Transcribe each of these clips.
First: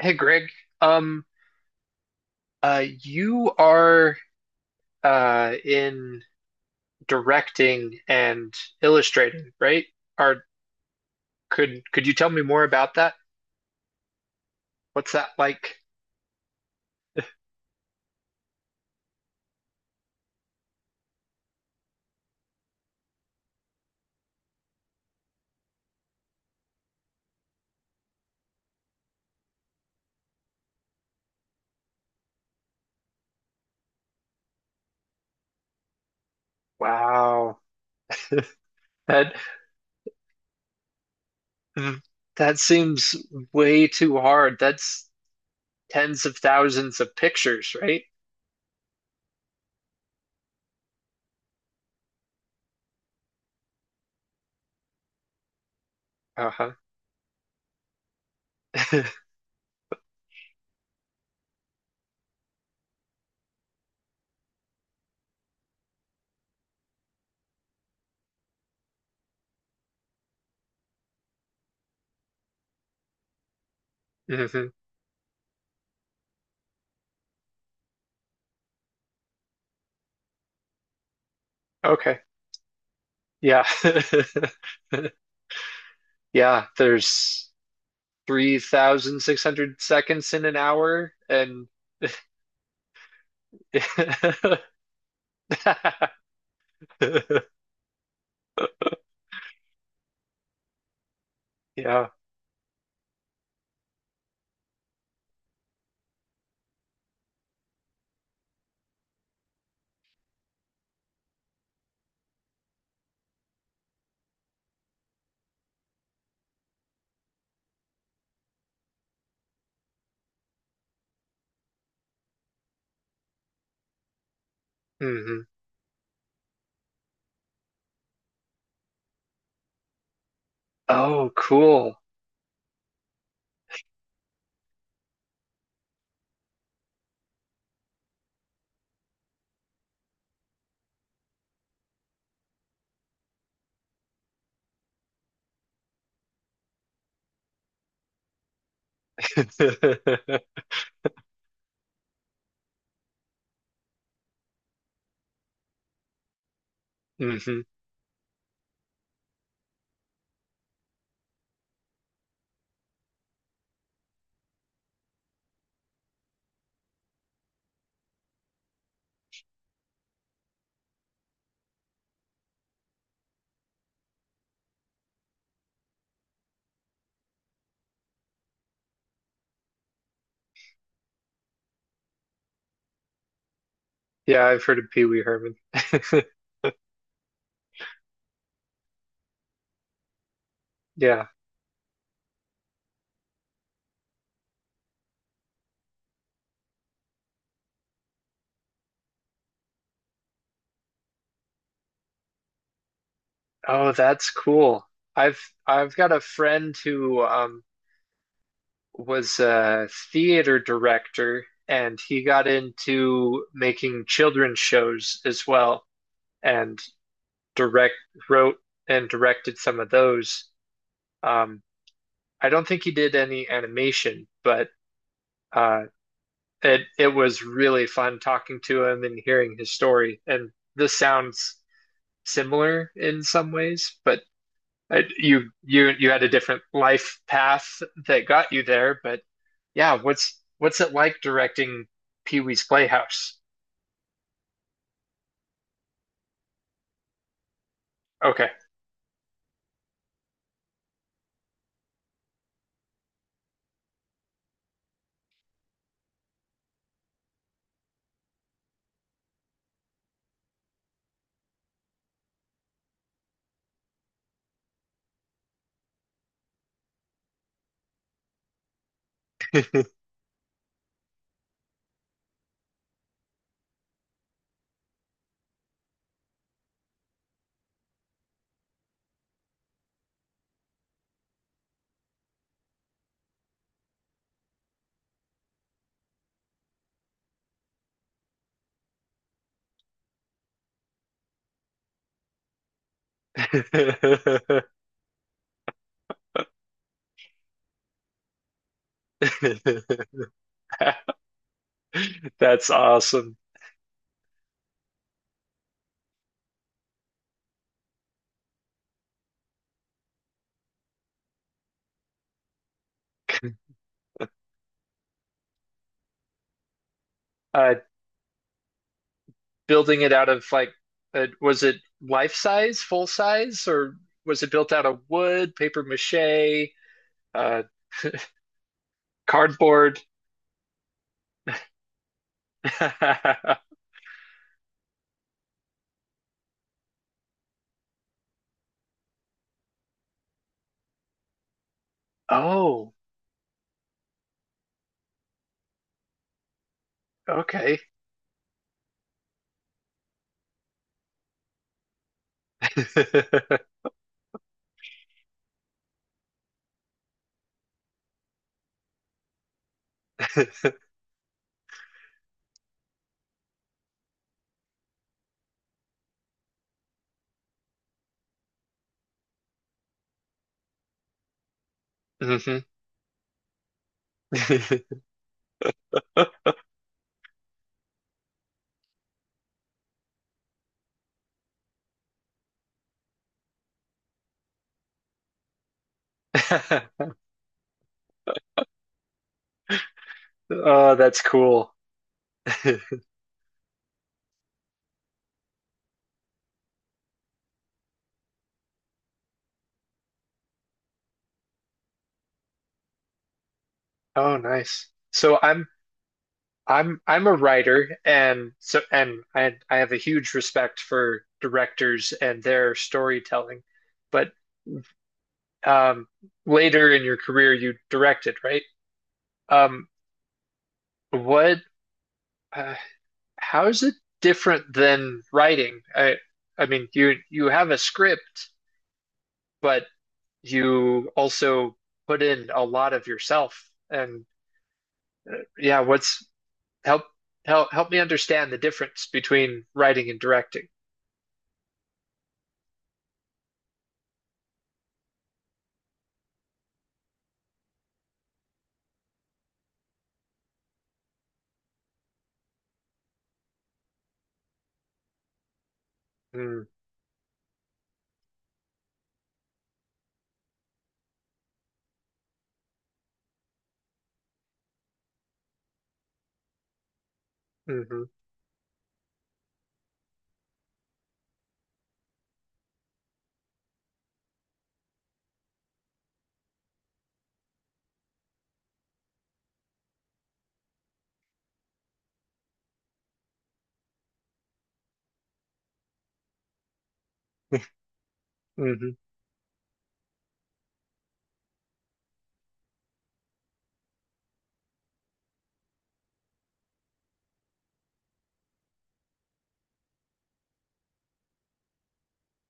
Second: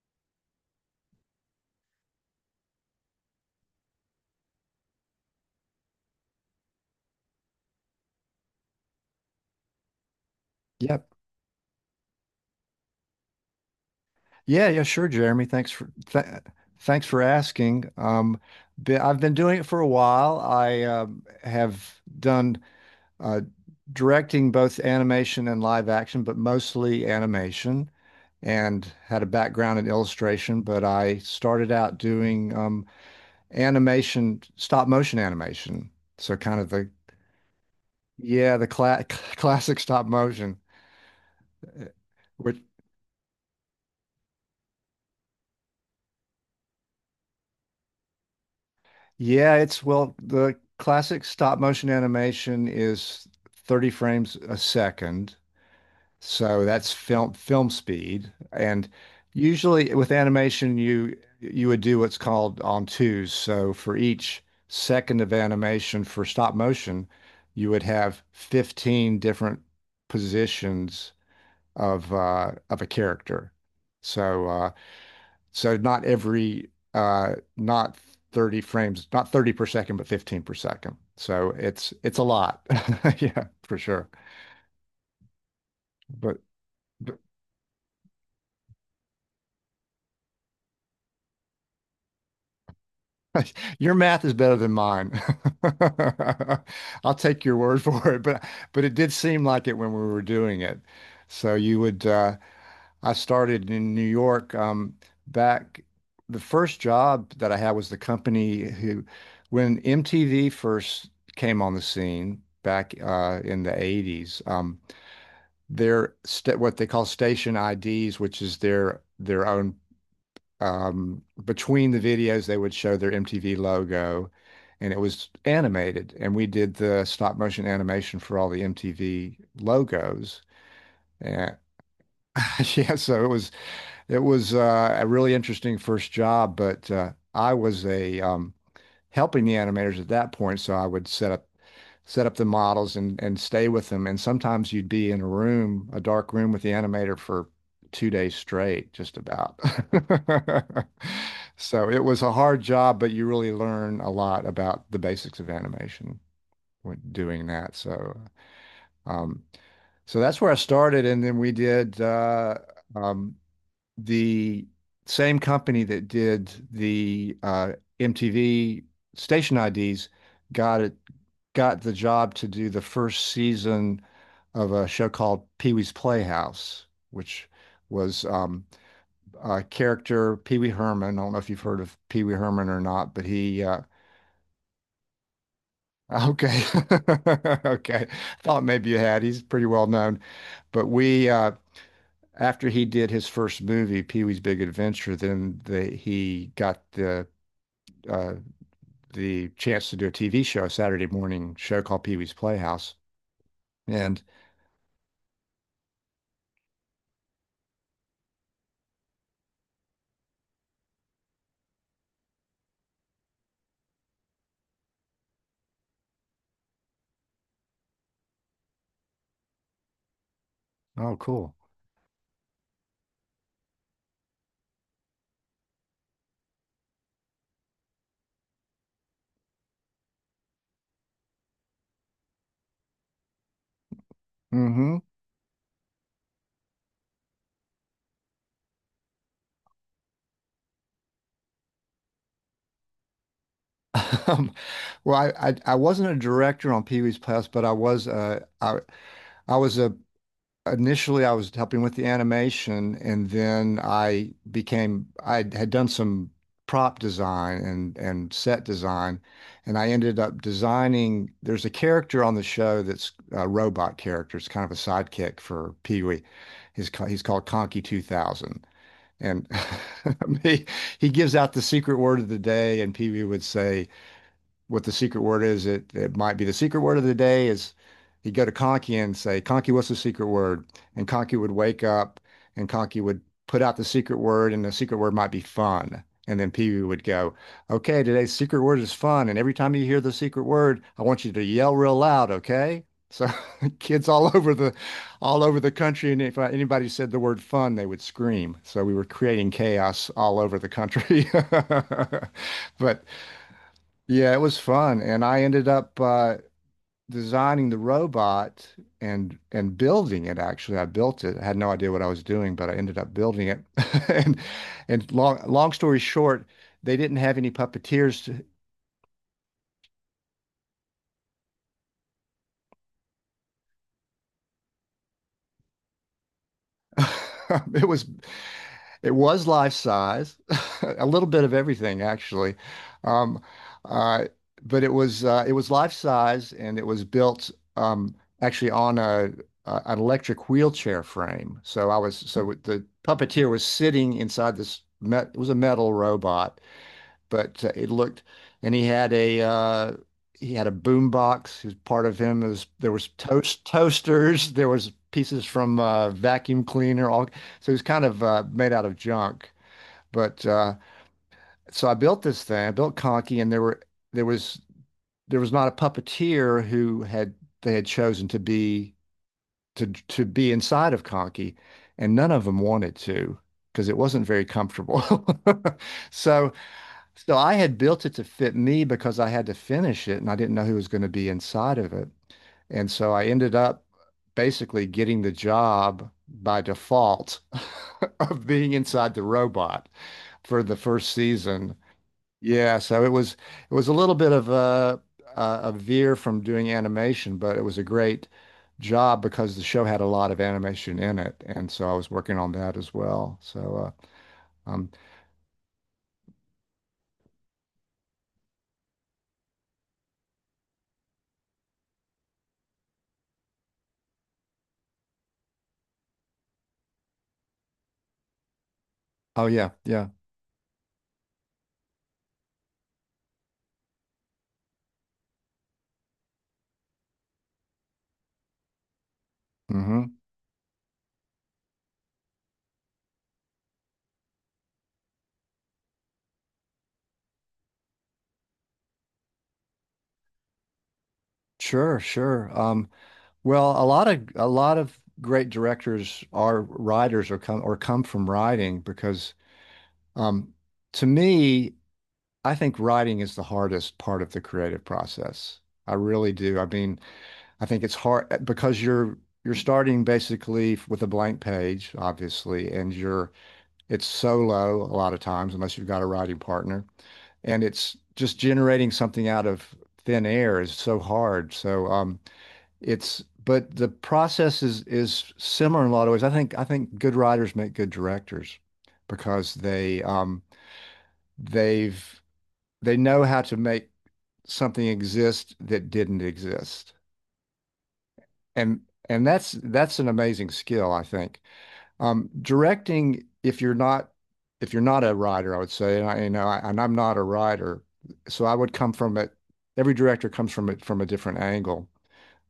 Hey Greg, um, you are in directing and illustrating, right? Or Yep. Could you tell me more about that? Yeah, yeah, sure, What's that Jeremy. Like? Thanks for asking. I've been doing it for a while. I have done uh, directing both animation and live action, but mostly animation, and had a background in illustration. But I started out doing animation, stop motion animation. So kind of the, Wow, yeah, the cla that classic stop motion. Eh, that which seems way too hard. That's tens of thousands of pictures, right? Yeah, it's well, the classic stop motion animation is 30 frames a second. So Uh-huh. that's film speed. And usually with animation you would do what's called on twos. So for each second of animation for stop motion, you would have 15 different positions of a character. So hmm not every, not 30 frames, not 30 per second, but 15 per second. So it's Okay. a lot. Yeah, Yeah. for sure. But, Yeah, but there's 3,600 seconds in an hour, and your math is better than mine. I'll take your word for it, but it did seem like it when we were doing it. So you would Yeah. I started in New York, back. The first job that I had was the company who, when MTV first came on the scene back, in the 80s. Their sta What they call station IDs, which is their own, between the videos, they would show their MTV logo, and it was hmm animated, and we did the stop motion animation for all the MTV logos. Oh, And cool. Yeah, so it was a really interesting first job, but, I was a helping the animators at that point. So I would set up the models, and stay with them. And sometimes you'd be in a room, a dark room with the animator for 2 days straight, just about. So it was a hard job, but you really learn a lot about the basics of animation when doing hmm that. Um, so that's where I started, and then we did um, the same company that did the, MTV station IDs got it got the job to do the first season of a show called Pee-wee's Playhouse, which was, a character, Pee-wee Herman. I don't know if you've heard of Pee-wee Herman or not, but he Yeah, I've heard of Pee-wee Herman. okay, okay, thought maybe you had. He's pretty well known, but Yeah. we. After he did his first movie, Pee-wee's Big Adventure, then, he got uh, the chance to do a TV show, a Saturday morning show called Pee Wee's Playhouse. Oh, And that's cool. I've I've got a friend who was a theater director, and he got into making children's shows as well and direct wrote and directed some of those. Oh, cool. Um I don't think he did any animation, but uh it was really fun talking to him and hearing his story. And this sounds similar in some ways, but Mm-hmm. You had a different life path that got you there. But yeah, what's it like directing Pee Wee's Playhouse? Um, well, I wasn't a director on Pee Wee's Playhouse, but I was, Okay. I was a initially I was helping with the animation. And then I had done some prop design and set design, and I ended up designing. There's a character on the show that's a robot character. It's kind of a sidekick for Pee-wee. He's called Conky 2000. And he he gives out the secret word of the day, and Pee-wee would say what the secret word is. It might be the secret word of the day is he'd go to Conky and say, "Conky, what's the secret word?" And Conky would wake up, and Conky would put out the secret word, and the secret word might be fun. And then Pee Wee would go, "Okay, today's secret word is fun. And every time you hear the secret word, I want you to yell real loud, okay?" So kids all over the country, and if, anybody said the word fun, they would scream. So we were creating chaos all over the country. That's But awesome. yeah, it was fun, and I ended up, designing the robot, and building it. Actually, I built it. I had no idea what I was doing, but I ended up building it. And and long story short, they didn't have any Uh, puppeteers. Building it out of, like, was it life size, full size, or was it built out of wood, paper mache? Uh, it was It was life cardboard. size, a little bit of everything, actually. Um, uh, but it was life size, and it was built, um, actually, on a an electric wheelchair frame. So the Oh, puppeteer was sitting inside it was a metal robot. But, okay. it looked, and he had a boom box. He, part of him. Is There was toasters. There was pieces from, vacuum cleaner. All So it was kind of, made out of junk. But, so I built this thing. I built Conky, and there was there was not a puppeteer who had, they had chosen to be, to be inside of Conky, and none of them Mhm. wanted to because it wasn't very comfortable. So so I had built it to fit me because I had to finish it, and I didn't know who was going to be inside of it. And so I ended up basically getting the job by default, of being inside the robot for the Oh, first that's cool. season. Yeah, so it was a little bit of a veer from doing animation, but it was a great job because the show had a lot of animation in it, and so I was working on that as well. So, Oh, uh, nice. um, So I'm a writer, and so and I have a huge respect for directors and their storytelling. But um later in your career you directed, right? oh yeah, Um yeah. what uh, how is it different than writing? I mean, you have a script, but Hmm. you also put in a lot of yourself. And yeah, what's help help me understand the difference between writing and directing. Sure, sure. Well, a lot of great directors are writers, or come from writing, because, um, to me, I think writing is the hardest part of the creative process. I really do. I Mm, mean, I think it's hard, because you're starting basically with a blank page, obviously, and you're it's solo a lot of times, unless you've got a writing partner, and it's mhm, just generating something out of thin air is so hard. So, it's but the process is similar in a lot of ways. I think good writers make good directors because they, they've they know how to make something exist that didn't exist. And mhm, and that's an amazing skill, I think. Directing, if you're not, a writer, I would say, and I, I, and I'm not a writer, so I would come from it. Every director comes from it from a different angle.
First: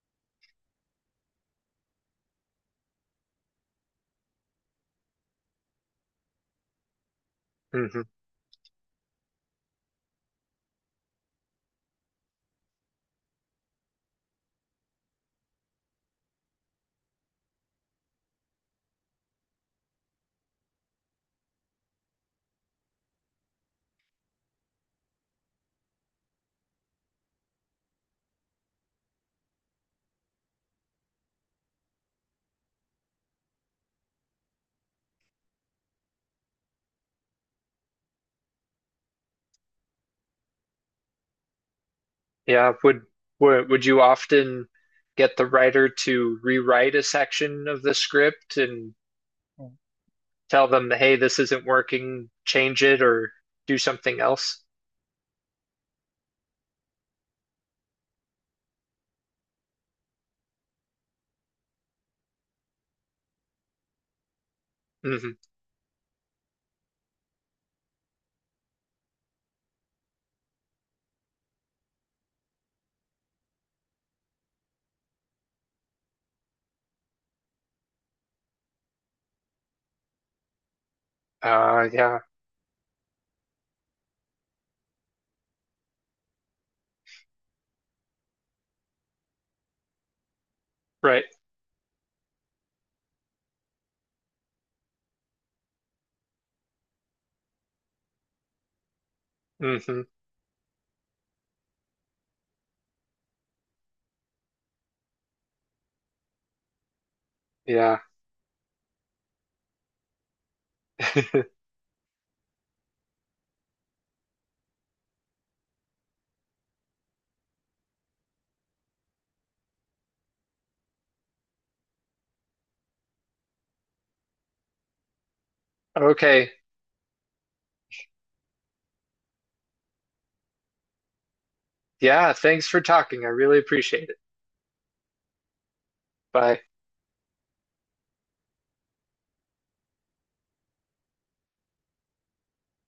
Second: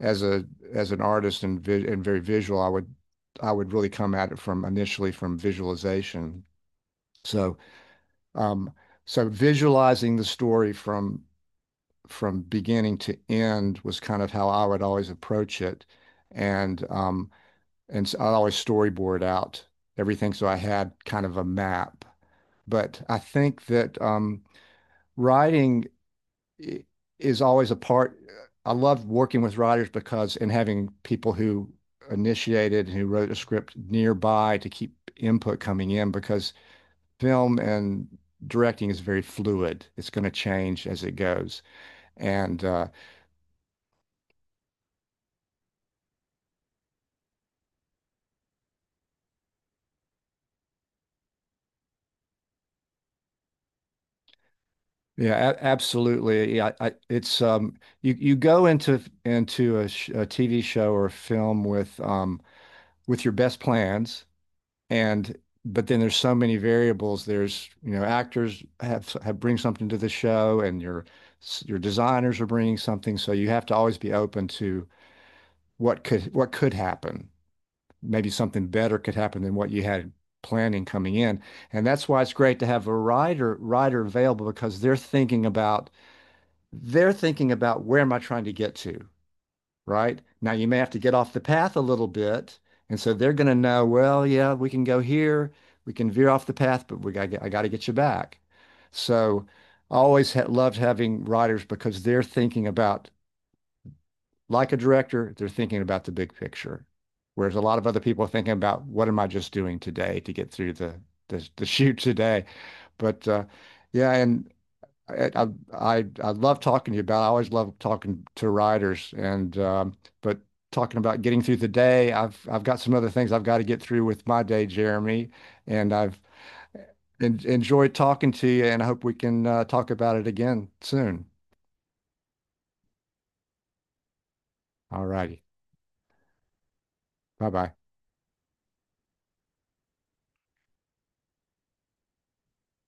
As a as an artist and, very visual, I would really come at it from, initially, from visualization. So, mhm. um, visualizing the story from beginning to end was kind of how I would always approach it, and, so I'd always storyboard out everything, so I had kind of a map. But I think that, writing is always a part. I love working with writers because, and having people who initiated and who wrote a script nearby to keep input coming in because film and directing is very fluid. It's going to change as it goes. And, Yeah, would you often get the writer to rewrite a section of the script and tell them, hey, this isn't working, change it, or do something else? yeah, a absolutely. Yeah, I, it's you go into a TV show or a film with, with your best plans, and hmm but then there's so many variables. There's, actors have bring something to the show, and your designers are bringing something. So you have to always be open to what could happen. Maybe something better could happen than what you had planning coming in. And that's yeah, why it's great to have a writer available because they're thinking about where am I trying to get to? Right? Now you may have to get right. off the path a little bit. And so they're going to know, well, yeah, we can go here, we can veer off the path, but, we got to get, I got to get you back. So I hmm always, ha loved having writers because they're thinking about, like a director, they're thinking about the big picture. Whereas a lot of other Yeah. people are thinking about what am I just doing today to get through the shoot today. But, yeah, and I, I I love talking to you about. I always love talking to riders, and, but talking about getting through the day, I've got some other things I've got to get through with my day, Jeremy, and I've, Okay. en enjoyed talking to you, and I hope we can, talk about it again soon. Yeah, thanks for talking. I really appreciate it. All righty, Bye. bye bye.